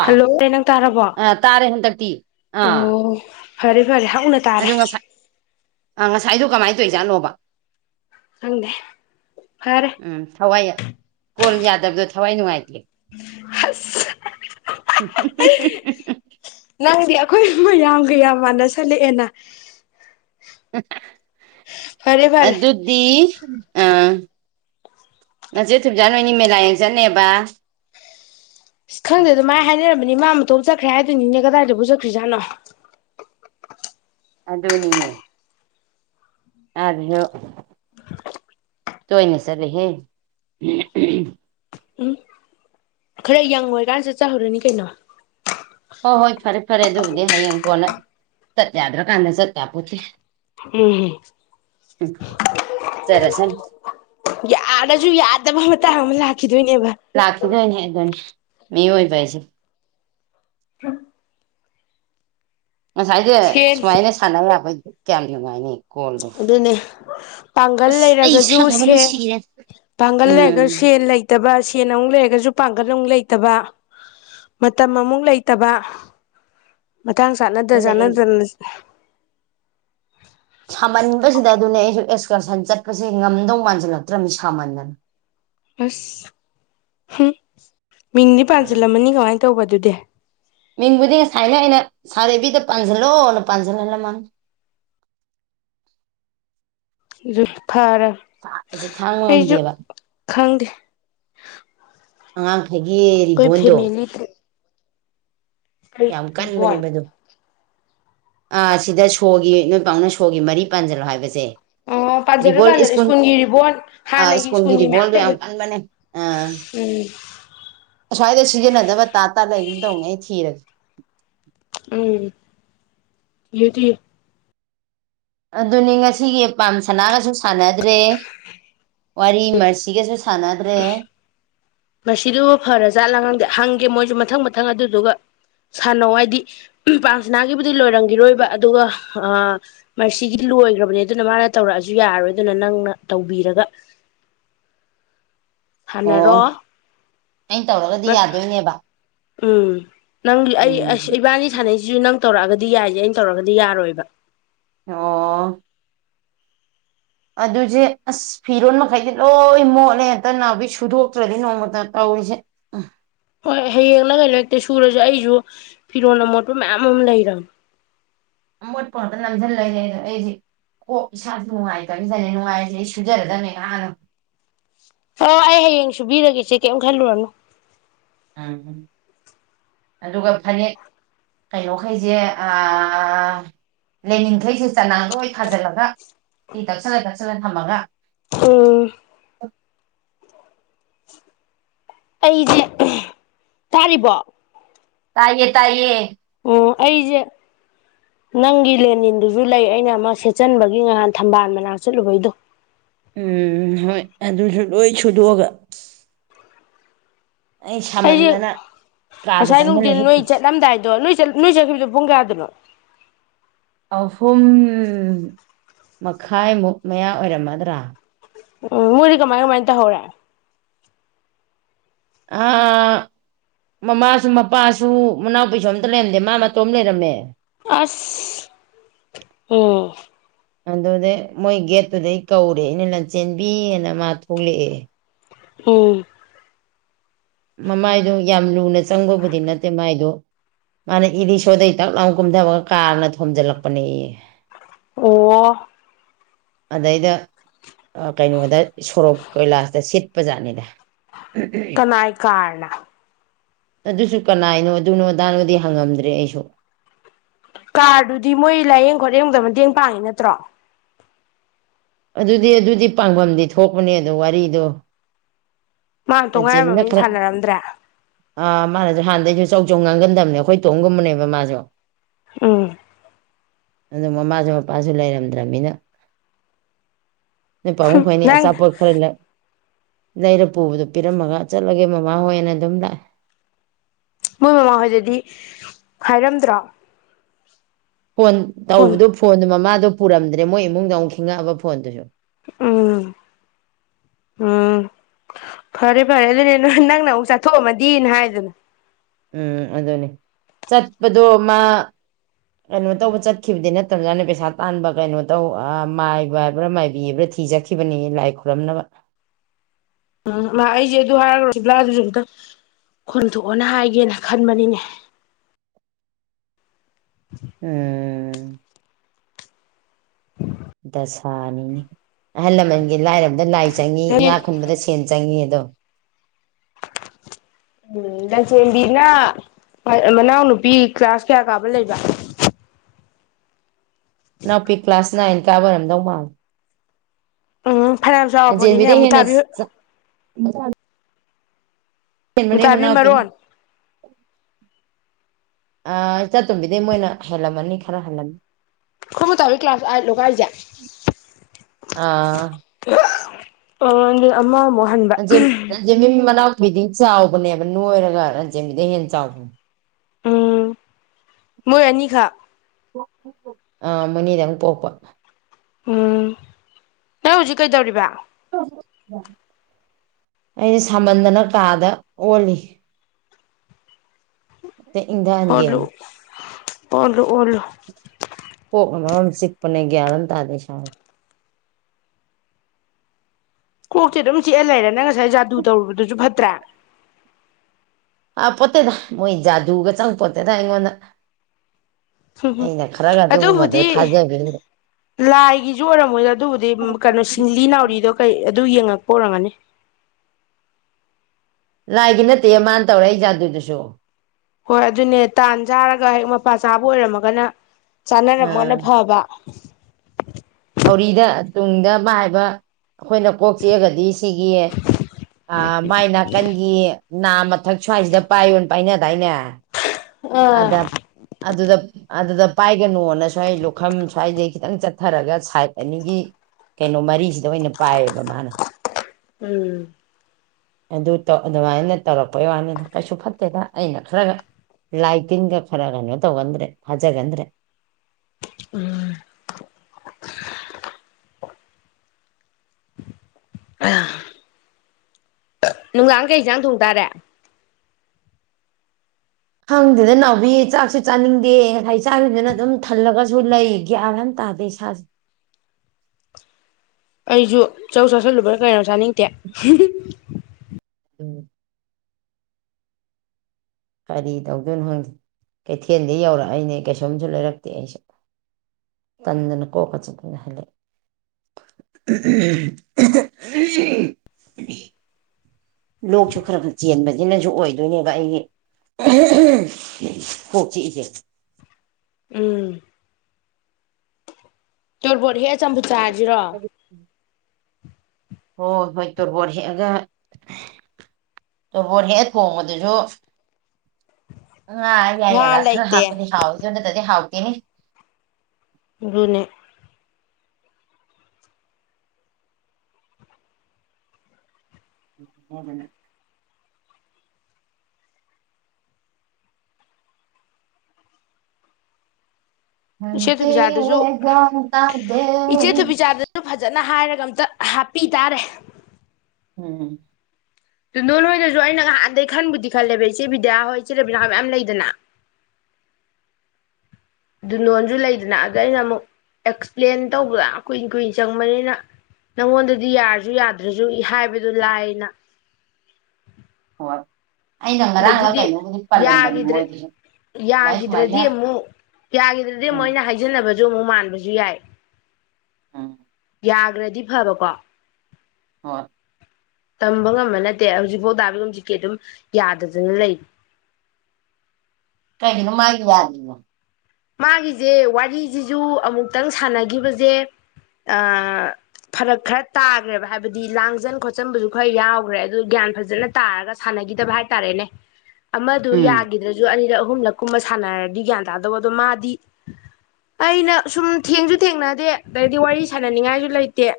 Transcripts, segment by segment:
ꯑꯥ hello ꯑꯦ ꯅꯪ ꯇꯥꯔꯕꯣ ꯑꯣ ꯑꯥ ꯇꯥꯔꯦ ꯍꯟꯗꯛꯇꯤ ꯑꯥ ꯐꯔꯦ ꯐꯔꯦ ꯍꯧꯅ ꯇꯥꯔꯦ ꯑꯗꯨ ꯉꯁꯥꯏ ꯑ ꯉꯁꯥꯏꯗꯨ ꯀꯃꯥꯏ ꯇꯧꯏꯖꯥꯠꯅꯣꯕ ꯅꯪꯅꯦ ꯐꯔꯦ ꯎꯝ ꯊꯋꯥꯏ ꯌ ꯀꯣꯜ ꯌꯥꯗꯕꯗꯣ ꯊꯋꯥꯏ ꯅꯨꯡꯉꯥꯏ ꯑꯁ [unintelligible] ꯅꯪꯗꯤ ꯑꯩꯈꯣꯏ ꯃꯌꯥꯝꯒ ꯌꯥꯝ ꯃꯥꯟꯅꯁꯜꯂꯛꯑꯦꯅ ꯐꯔꯦ ꯐꯔꯦ ꯑꯗꯨꯗꯤ ꯑꯥ ꯅꯆꯦ ꯊꯣꯏꯕꯤꯆꯥ ꯅꯣꯏꯅꯤ ꯃꯦꯂꯥ ꯌꯦꯡ ꯁꯠꯅꯦꯕ ꯏꯁ ꯈꯪꯗꯦ ꯑꯗꯨꯃꯥꯏ ꯍꯥꯏꯅꯔꯝꯕꯅꯤ ꯃꯥ ꯇꯣꯝ ꯆꯠꯈ꯭ꯔꯦ ꯍꯥꯏꯗꯨꯅꯤꯅꯦ ꯀꯗꯥꯏꯗꯕꯨ ꯆꯠꯈ꯭ꯔꯤꯖꯥꯠꯅꯣ ꯑꯗꯨꯅꯤꯅꯦ [unintelligible] ꯇꯣꯏꯅ ꯆꯠꯂꯤꯍꯦ ꯎꯝ ꯈꯔ ꯌꯪ ꯑꯣꯏꯔꯀꯥꯟ ꯆꯠꯆꯍꯧꯔꯤꯅꯤ ꯀꯩꯅꯣ ꯍꯣꯏ ꯍꯣꯏ ꯐꯔꯦ ꯐꯔꯦ ꯑꯗꯨꯕꯨꯗꯤ ꯍꯌꯦꯡ ꯀꯣꯟꯅ ꯆꯠ ꯌꯥꯗ꯭ꯔꯀꯥꯟꯗ ꯆꯠꯌꯥꯄꯣꯠꯇꯦ ꯑꯝ ꯆꯠꯂꯁꯅꯨ ꯌꯥꯔꯁꯨ ꯌꯥꯗꯕ ꯃꯇꯥꯡ ꯑꯃ ꯂꯥꯛꯈꯤ ꯂꯥꯛꯈꯤꯗꯣꯏꯅꯦ ꯑꯗꯨꯅꯦ ꯃꯤꯌꯣꯏꯕ ꯍꯖꯦ ꯉꯁꯥꯏꯗꯤ ꯁꯦꯟ ꯁꯨꯃꯥꯏꯅ ꯁꯥꯟꯅ ꯌꯥꯕꯣꯢꯗꯤ ꯀ꯭ꯌꯥꯝ ꯅꯨꯡꯉꯥꯏꯅꯤ ꯀꯣꯜꯗꯣ ꯑꯗꯨꯅꯦ ꯄꯥꯡꯒꯜ ꯑꯁ ꯑꯩ ꯂꯩꯔꯒꯁꯨ ꯁꯥꯟꯅꯕꯅ ꯁꯦꯜ ꯁꯤꯔꯦ ꯄꯥꯡꯒꯜ ꯎꯝ ꯂꯩꯔꯒꯁꯨ ꯁꯦꯟ ꯂꯩꯇꯕ ꯁꯦꯟ ꯑꯃꯨꯛ ꯂꯩꯔꯒꯁꯨ ꯄꯥꯡ ꯒꯜ ꯑꯃꯨꯛ ꯂꯩꯇꯕ ꯃꯇꯝ ꯑꯃꯨꯛ ꯂꯩꯇꯕ ꯃꯇꯥꯡ ꯆꯥꯅꯗ ꯑꯗꯨꯅꯦ ꯑꯩ ꯆꯥꯟꯅꯗꯅ ꯃꯟꯕꯁꯤꯗ ꯑꯗꯨꯅꯦ ꯑꯩꯁꯨ ꯑꯦꯛꯁꯀꯔꯁꯟ ꯆꯠꯄꯁꯦ ꯉꯝꯗꯧ ꯃꯥꯟꯖꯤꯜꯂꯛꯇ꯭ꯔꯝ ꯁꯥꯃꯟꯗꯅ ꯑꯁ ꯎꯝ ꯃꯤꯡꯗꯤ ꯄꯥꯟꯁꯤꯜꯂꯝꯃꯅꯤ ꯀꯃꯥꯏ ꯇꯧꯕ ꯑꯗꯨꯗꯤ ꯃꯤꯡꯕꯨꯗꯤ ꯉꯁꯥꯏꯅ ꯑꯩꯅ ꯁꯥꯔ ꯔꯦꯕꯤꯗ ꯄꯥꯟꯁꯤꯜꯂꯣꯅ ꯄꯥꯟꯁꯤꯜꯍꯜꯂꯝꯃꯃꯤ [inaudible] ꯑꯗꯨ ꯐꯔꯦ ꯁꯥꯕꯁꯦ ꯈꯥꯡꯕ ꯉꯝꯗꯦꯕ ꯈꯪꯗꯦ ꯑꯉꯥꯡ ꯉꯁꯥꯢꯒꯤ ꯑꯩꯈꯣꯏ ꯔꯤꯚꯣꯟꯗꯣ ꯐꯦꯃꯤꯂꯤ ꯀꯩ ꯌꯥꯝ ꯀꯟꯕꯅꯤ ꯔꯤꯕꯣꯟ ꯃꯗꯨ ꯑꯥ ꯁꯤꯗ ꯁꯣꯒꯤ ꯅꯣꯏ ꯄꯥꯎꯡꯅ ꯁꯣꯒꯤ ꯃꯔꯤ ꯄꯥꯟꯁꯤꯜꯂꯣ ꯍꯥꯏꯕꯁꯦ ꯑꯣ ꯄꯥꯖꯔꯣ ꯔꯤꯕꯣꯜ ꯄꯥꯖꯔꯣ ꯁ꯭ꯀꯨꯜ ꯁ꯭ꯀꯨꯜꯒꯤ ꯔꯤꯕꯣꯟ ꯍꯥꯟꯅꯒꯤ ꯁ꯭ꯀꯨꯜꯒꯤ ꯃꯌꯥꯝ ꯔꯤꯕꯣꯜꯗꯣ ꯌꯥꯝ ꯂꯩꯕꯅꯤ ꯀꯟꯕꯅꯦ ꯑꯥ ꯎꯝ ꯑꯁ꯭ꯋꯥꯏꯗ ꯁꯤꯖꯤꯟꯅꯗꯕ ꯇꯥ ꯇꯥ ꯂꯩꯒꯨꯝ ꯇꯧꯕꯅꯦ ꯑꯩ ꯊꯤꯔꯒꯦ ꯎꯝ ꯌꯨꯗꯤ ꯑꯗꯨꯅꯤ ꯉꯁꯤꯒꯤꯄꯥꯥꯝ ꯁꯅꯥꯒꯁꯨ ꯁꯥꯟꯅꯗ꯭ꯔꯦ ꯋꯥꯔꯤ ꯃꯔꯁꯤꯒꯁꯨ ꯁꯥꯟꯅꯗ꯭ꯔꯦ ꯃꯔꯁꯤꯗꯨꯕꯨ ꯐꯔ ꯖꯥꯠꯂꯥ ꯈꯪꯗꯦ ꯍꯪꯒꯦ ꯃꯣꯏꯁꯨ ꯃꯊꯪ ꯃꯊꯪ ꯑꯗꯨꯗꯨꯒ ꯁꯥꯟꯅꯧ ꯍꯥꯏꯗꯤ ꯄꯥꯟꯁꯅꯥꯒꯤꯕꯨꯗꯤ ꯂꯣꯏꯔꯝꯈꯤꯔꯣꯏꯕ ꯑꯗꯨꯒ ꯑ ꯃꯔꯁꯤꯒꯤꯗꯤ ꯂꯣꯏꯈ꯭ꯔꯕꯅꯦ ꯑꯗꯨꯅ ꯃꯥꯅ ꯇꯧꯔꯛꯑꯖꯨ ꯌꯥꯔꯔꯣꯏꯗꯅ ꯑꯗꯨꯅ ꯅꯪꯅ ꯇꯧꯕꯤꯔꯒ ꯁꯥꯅꯔꯣ ꯑꯩꯟ ꯇꯧꯔꯒꯗꯤ ꯌꯥꯗꯣꯏꯅꯦꯕ ꯎꯝ ꯅꯪꯒꯤ ꯑꯩ ꯑꯁꯤ ꯎꯝ ꯏꯕꯥꯅꯤ ꯁꯥꯟꯅꯩꯁꯤ ꯁꯤꯁꯨ ꯅꯪ ꯇꯧꯔꯛꯑꯒꯗꯤ ꯌꯥꯏꯌꯦ ꯑꯩꯅ ꯇꯧꯔꯒꯗꯤ ꯌꯥꯔꯣꯏꯕ ꯑꯣ ꯑꯗꯨꯖꯦ ꯑꯁ ꯐꯤꯔꯣꯜ ꯃꯈꯩꯗꯤ ꯂꯣꯏ ꯃꯣꯠꯂꯦ ꯍꯦꯛꯇ ꯅꯥꯎꯕꯤ ꯁꯨꯗꯣꯛꯇ꯭ꯔꯗꯤ ꯅꯣꯡꯃꯇ ꯇꯧ ꯄꯨꯡꯁꯦ ꯑ ꯍꯣꯏ ꯍꯌꯦꯡꯂ ꯀꯩꯅꯣ ꯍꯦꯛꯇ ꯁꯨꯔꯖꯦ ꯑꯩꯁꯨ ꯐꯤꯔꯣꯜ ꯑꯃꯣꯠꯄ ꯃꯌꯥꯝ ꯑꯃ ꯂꯩꯔꯝ ꯑꯃꯣꯠꯄ ꯉꯥꯛꯇ ꯅꯝꯖꯜ ꯂꯩꯔꯦꯅꯦ ꯑꯩꯗꯤ ꯑꯣ ꯏꯁꯥꯁꯨ ꯅꯨꯡꯉꯥꯏꯇꯝꯅꯤꯗꯅꯦ ꯅꯨꯡꯉꯥꯏꯔꯗꯤ ꯑꯩ ꯁꯨꯖꯔꯗꯕꯅꯤ ꯅꯍꯥꯟꯅ ꯑꯣ ꯑꯩ ꯍꯌꯦꯡ ꯁꯨꯕꯤꯔꯒꯦꯁꯦ ꯀꯩꯝ ꯈꯜꯂꯨꯔꯅꯨ ꯎꯝꯝ ꯑꯗꯨꯒ ꯐꯅꯦꯛ ꯀꯩꯅꯣꯈꯩꯖꯦ ꯑꯥ ꯂꯦꯅꯤꯟꯈꯩꯁꯦ ꯆꯅꯥꯡ ꯂꯣꯏ ꯊꯥꯖꯤꯜꯂꯒ ꯏꯁꯇꯤ ꯇꯛꯁꯤꯜꯂ ꯇꯛꯁꯤꯜꯂ ꯊꯝꯃꯒ ꯎꯝ ꯑꯩꯖꯦ ꯇꯥꯔꯤꯕꯣ ꯇꯥꯏꯌꯦ ꯇꯥꯏꯌꯦ ꯑꯣ ꯑꯩꯖꯦ ꯅꯪꯒꯤ ꯂꯦꯟꯅꯤꯟꯗꯨꯖꯨ ꯂꯩ ꯑꯩꯅ ꯑꯃ ꯁꯦꯠꯆꯟꯕꯒꯤ ꯉꯍꯥꯟ ꯊꯝꯕꯥꯜ ꯃꯅꯥꯛ ꯆꯠꯂꯨꯕꯩꯗꯣ ꯎꯝ ꯍꯣꯏ ꯑꯗꯨꯖꯨ ꯂꯣꯏ ꯁꯨꯗꯣꯛꯑꯒ ꯑꯩ ꯑꯩꯁꯦ ꯁꯥꯃꯟꯗꯅ ꯀꯥꯗ ꯉꯁꯥꯏ ꯆꯪꯁꯤꯜꯂ ꯅꯨꯡꯗꯤꯟ ꯅꯣꯏ ꯍꯤꯞꯄꯤ ꯆꯠꯂꯝꯗꯥꯏꯗꯣ ꯅꯣꯏ ꯆꯠ ꯅꯣꯏ ꯆꯠꯈꯤꯕꯗꯣ ꯄꯨꯡ ꯀꯌꯥꯗꯅꯣ ꯑꯧ ꯄꯨꯡ ꯃꯈꯥꯏꯃꯨꯛ ꯃꯌꯥ ꯑꯣꯏꯔꯝꯃꯗ꯭ꯔꯥ ꯑꯣ ꯃꯣꯏꯗꯤ ꯀꯃꯥꯏ ꯀꯃꯥꯏ ꯇꯧꯍꯧꯔꯦ ꯑꯥ ꯃꯃꯥꯖꯨ ꯃꯄꯥꯖꯨ ꯃꯅꯥꯎꯄꯤꯖꯨ ꯑꯝꯇ ꯂꯩꯔꯝꯗꯦ ꯃꯥ ꯃꯇꯣꯝ ꯂꯩꯔꯝꯃꯦ ꯑꯁ ꯑꯣ ꯑꯗꯨꯗꯩ ꯃꯣꯏ ꯒꯦꯠꯇꯨꯗꯩ ꯀꯧꯔꯦ ꯑꯩꯅ ꯂꯟꯆꯦꯟꯕꯤꯑꯦꯅ ꯃꯥ ꯊꯣꯛꯂꯛꯑꯦ ꯑꯣ ꯃꯃꯥꯏꯗꯣ ꯌꯥꯝ ꯂꯨꯅ ꯆꯪꯕꯕꯨꯗꯤ ꯅꯠꯇꯦ ꯃꯥꯏꯗꯣ ꯃꯥꯅ ꯏꯔꯤꯛꯁꯣꯗꯩ ꯗꯛ ꯂꯥꯎ ꯀꯨꯝꯗꯕꯒ ꯀꯥꯔꯅ ꯊꯣꯝꯖꯤꯜꯂꯛꯄꯅꯦꯌꯦ ꯑꯣ ꯑꯗꯩꯗ ꯑꯥ ꯀꯩꯅꯣꯗ ꯁꯣꯔꯣꯛ ꯀꯣꯏꯂꯥꯁꯇ ꯁꯤꯠꯄ ꯖꯥꯠꯅꯤꯗ ꯀꯅꯥꯏ ꯀꯥꯔꯅ ꯑꯗꯨꯖꯨ ꯀꯅꯥꯏꯅꯣ ꯑꯗꯨꯅꯣ ꯑꯗꯥꯅꯣꯗꯤ ꯍꯪꯉꯝꯗ꯭ꯔꯦ ꯑꯩꯁꯨ ꯀꯥꯔꯗꯨꯗꯤ ꯃꯣꯏ ꯂꯥꯏꯌꯦꯡ ꯈꯣꯠꯂꯦꯡꯕꯗ ꯃꯇꯦꯡ ꯄꯥꯡꯉꯤ ꯅꯠꯇ꯭ꯔꯣ ꯑꯗꯨꯗꯤ ꯑꯗꯨꯗꯤ ꯄꯥꯡꯕꯝꯗꯤ ꯊꯣꯛꯄꯅꯦ ꯑꯗꯨ ꯋꯥꯔꯤꯗꯣ ꯃꯥ ꯇꯣꯝ ꯅꯆꯦꯃꯤꯅ ꯉꯥꯏꯔꯝꯃꯃꯤꯝ ꯈꯔ ꯁꯥꯟꯅꯔꯝꯗ꯭ꯔꯦ ꯑꯥ ꯃꯥꯅꯖꯨ ꯍꯥꯟꯅꯗꯩꯖꯨ ꯆꯧ ꯆꯧ ꯉꯥꯡꯒꯟꯗꯝꯅꯦ ꯑꯩꯈꯣꯏ ꯇꯣꯝꯒꯨꯝꯕꯅꯦꯕ ꯃꯥꯖꯣ ꯎꯝ ꯑꯗꯨ ꯃꯃꯥꯖꯨ ꯃꯄꯥꯖꯨ ꯂꯩꯔꯝꯗ꯭ꯔꯝꯅꯤꯅ ꯅꯣꯏ ꯄꯕꯨꯡ ꯈꯣꯏꯅꯤ ꯅꯪ ꯑꯆꯥꯄꯣꯠ ꯈꯔ ꯂꯩ ꯂꯩꯔꯞ ꯄꯨꯕꯗꯣ ꯄꯤꯔꯝꯃꯒ ꯆꯠꯂꯒꯦ ꯃꯃꯥ ꯍꯣꯏꯅ ꯑꯗꯨꯝ ꯂꯥꯛꯑꯦ ꯃꯣꯏ ꯃꯃꯥ ꯍꯣꯏꯗꯗꯤ ꯍꯥꯏꯔꯝꯗ꯭ꯔꯣ ꯐꯣꯟ ꯐꯣꯟ ꯇꯧꯕꯗꯨ ꯐꯣꯟꯗꯣ ꯃꯃꯥꯗꯣ ꯄꯨꯔꯝꯗ꯭ꯔꯦ ꯃꯣꯏ ꯏꯃꯨꯡꯗ ꯑꯃꯨꯛ ꯈꯤꯡꯉꯛꯑꯕ ꯐꯣꯟꯗꯨꯁꯨ ꯎꯝ ꯎꯝ ꯐꯔꯦ ꯐꯔꯦ ꯑꯗꯨꯅꯦ ꯅꯥ ꯅꯪꯅ ꯃꯨꯛ ꯆꯠꯊꯣꯛꯑꯝꯃꯗꯤꯅ ꯍꯥꯏꯗꯣ ꯎꯝ ꯑꯗꯨꯅꯤ ꯆꯠꯄꯗꯣ ꯃꯥ ꯀꯩꯅꯣ ꯇꯧꯕ ꯆꯠꯈꯤꯕꯗꯤ ꯅꯠꯇꯕꯖꯥꯅꯦ ꯄꯩꯁꯥ ꯇꯥꯟꯕ ꯀꯩꯅꯣ ꯇꯧ ꯑꯥ ꯃꯥꯏꯕ ꯍꯥꯏꯕ꯭ꯔ ꯃꯥꯏꯕꯤꯕ꯭ꯔ ꯊꯤ ꯆꯠꯈꯤꯕꯅꯦꯌꯦ ꯂꯥꯏ ꯈꯨꯔꯝꯅꯕ ꯎꯝ ꯃꯥ ꯑꯩꯖꯦ ꯑꯗꯨ ꯍꯥꯏꯔ ꯔꯣꯅꯤꯕ꯭ꯂꯥ ꯗꯨꯁꯨ ꯑꯝꯇ ꯈꯨꯟꯊꯣꯛꯎꯅ ꯍꯥꯏꯒꯦꯅ ꯈꯟꯕꯅꯤꯅꯦ ꯎꯝ ꯗꯁꯥꯅꯤꯅꯦ ꯑꯍꯜ ꯂꯃꯟꯒꯤ ꯂꯥꯏꯔꯕ ꯗꯥ ꯂꯥꯏ ꯆꯪꯉꯤ ꯎꯝ ꯏꯅꯥꯛ ꯈꯨꯨꯝꯕꯗ ꯁꯦꯟ ꯆꯪꯉꯤ ꯑꯗꯣ ꯎꯝ ꯂꯟꯆꯦꯟꯕꯤꯅ ꯃꯥ ꯃꯅꯥꯎꯅꯨꯄꯤ ꯀ꯭ꯂꯥꯁ ꯀꯌꯥ ꯀꯥꯕ ꯂꯩꯕ ꯅꯥꯎꯄꯤ ꯀ꯭ꯂꯥꯁ ꯅꯥꯏꯟ ꯀꯥꯕ ꯑꯣꯏꯔꯝꯗꯧ ꯃꯥꯜꯂꯦ ꯎꯝ ꯐꯅꯌꯥꯝ ꯆꯥꯎꯔꯄꯣꯠꯅꯤꯅꯦ ꯂꯟꯆꯦꯟꯕꯤꯗꯩ ꯍꯦꯟꯅ ꯃꯨꯇꯥꯕꯤ ꯍꯦꯟꯕꯅꯦ ꯃꯨꯇꯥꯕꯤ ꯃꯅꯥꯎꯄꯤꯅ ꯃꯔꯣꯟ ꯑꯥ ꯏꯆꯥꯇꯣꯝꯕꯤꯗꯩ ꯃꯣꯏꯅ ꯍꯦꯜꯂꯝꯃꯅꯤ ꯈꯔ ꯍꯜꯂꯅꯤ ꯈꯣꯏ ꯃꯇꯥꯗꯣ ꯀ꯭ꯂꯥꯁ ꯑꯥꯏꯇ ꯂꯣ ꯀꯥꯏꯖꯦ ꯑꯥ ꯃꯃꯟꯗꯤ ꯑꯃ ꯂꯟꯆꯦꯟ ꯂꯟꯆꯦꯟꯕꯤ ꯃꯅꯥꯎ ꯄꯤꯗꯤ ꯆꯥꯎꯕꯅꯦꯕ ꯅꯣꯏꯔꯒ ꯔꯟꯖꯦꯟꯕꯤꯗꯩ ꯍꯦꯟꯅ ꯆꯥꯎꯕꯅꯦ ꯎꯝ ꯃꯣꯏ ꯑꯅꯤꯈꯥꯛ ꯑ ꯃꯣꯏꯅꯤꯗꯡ ꯄꯣꯛꯄ ꯎꯝ ꯅꯪ ꯍꯧꯖꯤꯛ ꯀꯩꯗꯧꯔꯤꯕ ꯑꯩꯅ ꯁꯥꯃꯟꯗꯅ ꯀꯥꯗ ꯑꯣꯜꯂꯤ ꯇ ꯏꯪꯊꯍꯟꯒꯦꯅ ꯑꯣꯜꯂꯨ ꯑꯣꯜꯂꯨ ꯑꯣꯜꯂꯨ ꯀꯣꯛꯅ ꯃꯔꯣꯝ ꯆꯤꯛꯄꯅꯦ ꯒꯌꯥꯟ ꯑꯝ ꯇꯥꯗꯦ ꯀꯣꯛꯇꯤ ꯑꯗꯨꯝ ꯆꯤꯛꯑ ꯂꯩꯔꯦ ꯅꯪ ꯉꯁꯥꯏ ꯖꯥꯗꯨ ꯇꯧꯔꯨꯕꯗꯨꯁꯨ ꯐꯠꯇ꯭ꯔꯦ ꯑꯥ ꯄꯣꯠꯇꯦꯗ ꯃꯣꯏ ꯖꯥꯗꯨꯒ ꯆꯪ ꯄꯣꯠꯇꯦꯗ ꯑꯩꯉꯣꯟꯗ ꯎꯝ ꯑꯩꯅ ꯈꯔꯒ ꯑꯗꯨꯒꯨꯝꯕꯗꯣ ꯑꯗꯨꯕꯨꯗꯤ ꯊꯥꯖꯕꯤꯅꯤ ꯂꯥꯏꯒꯤꯁꯨ ꯑꯣꯏꯔꯝꯃꯣꯏꯗ ꯑꯗꯨꯕꯨꯗꯤ ꯀꯅꯣ ꯁꯤꯡꯂꯤ ꯅꯥꯎꯔꯤꯗꯣ ꯀꯩ ꯑꯗꯨ ꯌꯦꯡꯉꯛꯄ ꯑꯣꯏꯔꯝꯒꯅꯤ ꯂꯥꯏꯒꯤ ꯅꯠꯇꯦ ꯃꯥꯅ ꯇꯧꯔꯛꯏ ꯖꯥꯗꯨꯗꯨꯁꯨ ꯍꯣꯏ ꯑꯗꯨꯅꯦ ꯇꯥꯟ ꯆꯥꯔꯒ ꯍꯦꯛ ꯃꯄꯥ ꯆꯥꯕ ꯑꯣꯏꯔꯝꯃꯒꯅ ꯆꯥꯅꯔꯝꯃꯅ ꯑꯥ ꯐꯕ ꯊꯥꯎꯔꯤꯗ ꯇꯨꯡꯗ ꯃꯥ ꯍꯥꯏꯕ ꯑꯈꯣꯏꯅ ꯀꯣꯛ ꯆꯤꯛꯑꯒꯗꯤ ꯁꯤꯒꯤ ꯑ ꯃꯥꯏ ꯅꯥꯀꯟꯒꯤ ꯅꯥ ꯃꯊꯛ ꯁ꯭ꯋꯥꯏꯁꯤꯗ ꯄꯥꯏꯌꯣꯟ ꯄꯥꯏꯅꯗꯥꯏꯅꯦ ꯑꯥ ꯑꯗ ꯑꯗꯨꯗ ꯑꯗꯨꯗ ꯄꯥꯏꯒꯅꯨꯅ ꯁ꯭ꯋꯥꯏ ꯂꯨꯈꯝ ꯁ꯭ꯋꯥꯏꯗꯩ ꯈꯤꯇꯪ ꯆꯠꯊꯔꯒ ꯁꯥꯏꯠ ꯑꯅꯤꯒꯤ ꯀꯩꯅꯣ ꯃꯔꯤꯁꯤꯗ ꯑꯣꯏꯅ ꯄꯥꯏꯌꯦꯕ ꯃꯥꯅ ꯎꯝ ꯑꯗꯨ ꯇꯧ ꯑꯗꯨꯃꯥꯏꯅ ꯇꯧꯔꯛꯄꯩ ꯋꯥꯅꯤꯗ ꯀꯩꯁꯨ ꯐꯠꯇꯦꯗ ꯑꯩꯅ ꯈꯔꯒ ꯂꯥꯏꯇꯤꯟꯒ ꯈꯔ ꯀꯩꯅꯣ ꯇꯧꯒꯟꯗ꯭ꯔꯦ ꯊꯥꯖꯒꯟꯗ꯭ꯔꯦ ꯎꯝ ꯑ ꯅꯨꯡꯗꯥꯡ ꯀꯩꯖꯥꯡ ꯊꯣꯡ ꯇꯥꯔꯦ ꯈꯪꯗꯦꯗ ꯅꯥꯎꯕꯤ ꯆꯥꯛꯁꯨ ꯆꯥꯅꯤꯡꯗꯦ ꯉꯁꯥꯏ ꯆꯥꯒꯤꯝꯗꯨꯅ ꯑꯗꯨꯝ ꯊꯜꯂꯒꯁꯨ ꯂꯩ ꯒ꯭ꯌꯥꯟ ꯑꯝ ꯇꯥ ꯇꯥꯗꯦ ꯏꯁꯥꯖꯦ [unintelligible] ꯑꯩꯁꯨ ꯆꯧ ꯆꯥꯁꯤꯜꯂꯨꯕꯩꯔꯥ ꯀꯩꯅꯣ ꯆꯥꯅꯤꯡꯇꯦ ꯎꯝ ꯀꯔꯤ ꯇꯧꯗꯣꯏꯅꯣ ꯈꯪꯗꯦ ꯀꯩꯊꯦꯜꯗꯩ ꯌꯧꯔꯛꯏꯅꯦ ꯀꯩꯁꯨꯝꯁꯨ ꯂꯩꯔꯛꯇꯦ ꯑꯩꯁꯨ ꯇꯟꯗꯅ ꯀꯣꯀ ꯆꯤꯛꯄ [unintelligible] ꯂꯣꯛꯁꯨ ꯈꯔ ꯆꯦꯟꯕꯕꯁꯤꯅꯁꯨ ꯑꯣꯏꯗꯣꯏꯅꯦꯕ ꯑꯩꯒꯤ ꯑꯍ ꯍꯝ ꯀꯣꯛ ꯆꯤꯛ ꯏꯖꯦ ꯎꯝ ꯇꯣꯔꯕꯣꯠ ꯍꯦꯛꯑ ꯆꯝꯐꯨꯠ ꯆꯥꯔꯖꯤꯔꯣ ꯍꯣ ꯍꯣꯏ ꯇꯣꯔꯕꯣꯠ ꯍꯦꯛꯑꯒ ꯇꯣꯔꯕꯣꯠ ꯍꯦꯛꯑ ꯊꯣꯡꯕꯗꯨꯁꯨ ꯉꯥ ꯑꯌꯥꯏ ꯉꯥ ꯑꯔꯥꯛ ꯈꯔ ꯂꯩꯇꯦ ꯍꯥꯞꯄꯗꯤ ꯍꯥꯎꯒꯗꯕꯅꯤ ꯅꯠꯇ꯭ꯔꯗꯤ ꯍꯥꯎꯇꯦꯍꯦ ꯑꯗꯨꯅꯦ [unintelligible] ꯏꯆꯦ ꯈꯪꯗꯦ ꯊꯨꯕꯤꯆꯥꯗꯁꯨ ꯒ꯭ꯌꯥꯟ ꯇꯥꯗꯦ ꯏꯆꯦ ꯊꯣꯕꯤꯆꯥꯗꯁꯨ ꯐꯖ ꯅ ꯍꯥꯏꯔꯒ ꯑꯝꯇ ꯍꯥꯞꯄꯤ ꯇꯥꯔꯦ ꯎꯝ ꯇꯨꯟꯗꯣꯜ ꯍꯣꯏꯗꯁꯨ ꯑꯩꯅ ꯉꯥꯍꯥꯟꯗꯩ ꯈꯟꯕꯨꯗꯤ ꯈꯜꯂꯦꯕ ꯏꯆꯦ ꯕꯤꯗ꯭ꯌꯥ ꯍꯣꯏ ꯔꯕꯤꯅꯥ ꯍꯣꯏ ꯃꯌꯥꯝ ꯂꯩꯗꯅ [inaudible] ꯗꯨꯟꯗꯣꯟ ꯖꯨ ꯂꯩꯗꯅ ꯑꯗ ꯑꯩꯅ ꯑꯃꯨꯛ ꯑꯦꯛꯁꯄ꯭ꯂꯦꯟ ꯇꯧꯕꯗ ꯀꯨꯏ ꯀꯨꯏ ꯆꯪꯕꯅꯤꯅ ꯅꯪꯉꯣꯟꯗꯗꯤ ꯌꯥꯔꯁꯨ ꯌꯥꯗ꯭ꯔꯁꯨ ꯍꯥꯏꯕꯗꯨ ꯂꯥꯏꯅ ꯍꯣꯏ ꯑꯩꯅ ꯉꯔꯥꯡꯒ ꯑꯗꯒꯤꯗꯤ ꯀꯩꯅꯣꯕꯨꯗꯤ ꯄꯜꯂꯝꯕꯅꯤ ꯌꯥꯒꯤꯗ꯭ꯔꯦ ꯃꯣꯏꯗꯁꯨ ꯁꯨꯃꯥꯏ ꯌꯥꯒꯤꯗ꯭ꯔꯗꯤ ꯁꯨꯃꯥꯏꯅ ꯑꯃꯨꯛ ꯌꯥꯒꯤꯗ꯭ꯔꯗꯤ ꯑꯃꯨꯛ ꯎꯝ ꯑꯩꯅ ꯍꯥꯏꯖꯟꯅꯕꯁꯨ ꯑꯃꯨꯛ ꯃꯥꯟꯕꯁꯨ ꯌꯥꯏ ꯎꯝ ꯌꯥꯒ꯭ꯔꯗꯤ ꯐꯕꯀꯣ ꯍꯣꯏ ꯇꯝꯕ ꯉꯝꯕ ꯅꯠꯇꯦ ꯍꯧꯖꯤꯛꯐꯥꯎ ꯗꯥ [unintelligible] ꯑꯗꯨꯝ ꯌꯥꯗꯗꯅ ꯂꯩ [inaudible] ꯀꯩꯅꯣ ꯃꯥꯥꯏ ꯌꯥꯗꯔꯤꯕꯣ ꯃꯥꯒꯤꯖꯦ ꯋꯥꯔꯤꯖꯤꯖꯨꯁ ꯑꯃꯨꯛꯇꯪ ꯁꯥꯟꯅꯒꯤꯕꯁꯦ ꯑꯥ ꯐꯔꯛ ꯈꯔ ꯇꯥꯒ꯭ꯔꯦꯕ ꯍꯥꯏꯕꯗꯤ ꯂꯥꯡꯖꯟ ꯈꯣꯠꯆꯟꯕꯁꯨ ꯈꯔ ꯌꯥꯎꯒ꯭ꯔꯦ ꯑꯗꯨ ꯒ꯭ꯌꯥꯟ ꯐꯖꯅ ꯇꯥꯔꯒ ꯁꯥꯟꯅ ꯒꯤꯗꯕ ꯍꯥꯏ ꯇꯔꯦꯅꯦ ꯑꯃꯗꯨ ꯎꯝ ꯌꯥꯒꯤꯗ꯭ꯔꯖꯨ ꯑꯅꯤꯔꯛ ꯑꯍꯨꯝꯂꯛ ꯀꯨꯝꯕ ꯁꯥꯟꯅꯔꯗꯤ ꯒꯌꯥꯟ ꯇꯥ ꯗꯣ ꯃꯥꯗꯤ ꯑꯩꯅ ꯁꯨꯝ ꯊꯦꯡꯁꯨ ꯊꯦꯡꯅꯗꯦ ꯑꯗꯩꯗꯤ ꯋꯥꯔꯤ ꯁꯥꯟꯅꯅꯤꯡꯉꯥꯏꯁꯨ ꯂꯩꯇꯦ [inaudible]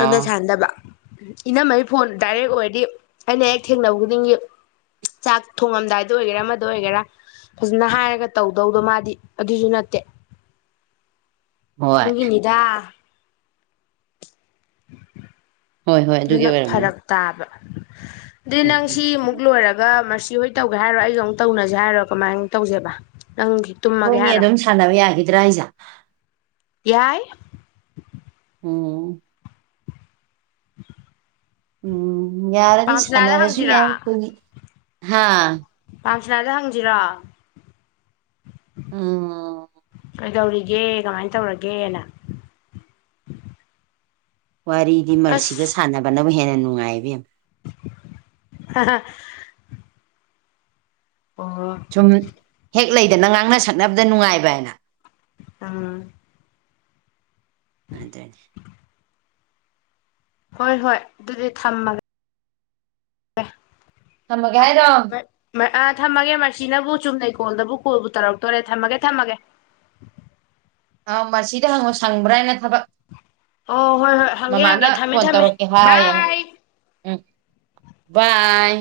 ꯑꯗꯨꯅꯣꯏ ꯁꯥꯟꯗꯕ ꯏꯅꯝꯃꯩ ꯐꯣꯟ ꯗꯥꯏꯔꯦꯛ ꯑꯣꯏꯔꯗꯤ ꯑꯩꯅ ꯍꯦꯛ ꯊꯦꯡꯅꯕ ꯈꯨꯗꯤꯡꯒꯤ ꯆꯥꯛ ꯊꯣꯡꯉꯝꯗꯥꯏꯗ ꯑꯣꯏꯒꯦꯔꯥ ꯑꯃꯗ ꯑꯣꯏꯒꯦꯔꯥ ꯐꯖꯟꯅ ꯍꯥꯏꯔꯒ ꯇꯧꯗꯧꯗꯣ ꯃꯥꯗꯤ ꯑꯗꯨꯁꯨ ꯅꯠꯇꯦ ꯍꯣꯏ ꯗꯨꯒꯤꯅꯤꯗ ꯍꯣꯏ ꯍꯣꯏ ꯑꯗꯨꯒꯤ ꯗꯨꯅ ꯑꯣꯏꯔꯝꯒꯅꯤ ꯐꯔꯛ ꯇꯥꯕ ꯗꯤ ꯎꯝ ꯅꯪ ꯎꯝ ꯁꯤ ꯑꯃꯨꯛ ꯂꯣꯏꯔꯒ ꯁꯤꯍꯣꯏ ꯇꯧꯒꯦ ꯍꯥꯏꯔꯣ ꯑꯩꯒ ꯑꯃꯨꯛ ꯇꯧꯅꯁꯦ ꯍꯥꯏꯔꯣ ꯀꯃꯥꯏ ꯇꯧꯁꯦꯕ ꯅꯪꯒꯤ ꯇꯨꯝꯃꯒꯦ ꯑꯈꯣꯏꯅꯦ ꯅꯤ ꯍꯥꯏꯔꯣ ꯑꯗꯨꯝ ꯁꯥꯟꯅꯕ ꯌꯥꯒꯤꯗ꯭ꯔꯥ ꯍꯥꯏꯁꯦ ꯌꯥꯏ ꯑꯣ ꯎꯝ ꯌꯥꯔꯗꯤ ꯄꯥꯝꯁꯅꯥꯗ ꯁꯥꯟꯅꯔꯁꯨ ꯍꯪꯁꯤꯔꯣ ꯌꯥꯏ ꯈꯣꯏꯗꯤ ꯍꯥꯥ ꯄꯥꯝꯁ꯭ꯔꯗ ꯍꯪꯁꯤꯔꯣ ꯑꯝ ꯀꯩꯗꯧꯔꯤꯒꯦ ꯀꯃꯥꯏꯅ ꯇꯧꯔꯒꯦꯅ ꯋꯥꯔꯤꯗꯤ ꯃ꯭ꯔꯁꯤꯒ ꯁꯥꯟꯅꯕꯅꯕꯨ ꯍꯦꯟꯅ ꯅꯨꯡꯉꯥꯏ ꯏꯕꯦꯝ ꯑꯥ ꯑꯥ ꯁꯨꯝ ꯍꯦꯛ ꯂꯩꯗꯅ ꯉꯥꯡꯅ ꯁꯛꯅꯕꯗ ꯅꯨꯡꯉꯥꯏꯕ ꯑꯥꯅ ꯑꯥ ꯑꯗꯅꯦ ꯍꯣꯏ ꯍꯣꯏ ꯑꯗꯨꯗꯤ ꯊꯝꯃꯒꯦ ꯊꯝꯃꯒꯦ ꯍꯥꯏꯔꯣ ꯑ ꯊꯝꯃꯒꯦ ꯃ꯭ꯔꯁꯤꯅꯕꯨ ꯆꯨꯝꯅꯩ ꯀꯣꯜꯗꯕꯨ ꯀꯣꯜꯕꯨ ꯇꯧꯔꯛꯇꯣꯔꯦ ꯊꯝꯃꯒꯦ ꯊꯝꯃꯒꯦ [inaudible] ꯑꯥ ꯃꯁꯤꯗ ꯍꯪꯉꯣ ꯁꯪꯕ꯭ꯔ ꯍꯥꯏꯅ ꯊꯕꯛ ꯑꯣ ꯍꯣꯏ ꯍꯣꯏ ꯍꯪꯒꯦ ꯃꯃꯥꯅ ꯍꯪꯒꯦ ꯊꯝꯃꯦ ꯐꯣꯟ ꯊꯝꯃꯦ ꯇꯧꯔꯛꯀꯦ ꯍꯥꯏ ꯑꯦꯅ ꯕꯥꯏ ꯎꯝ ꯕꯥꯏ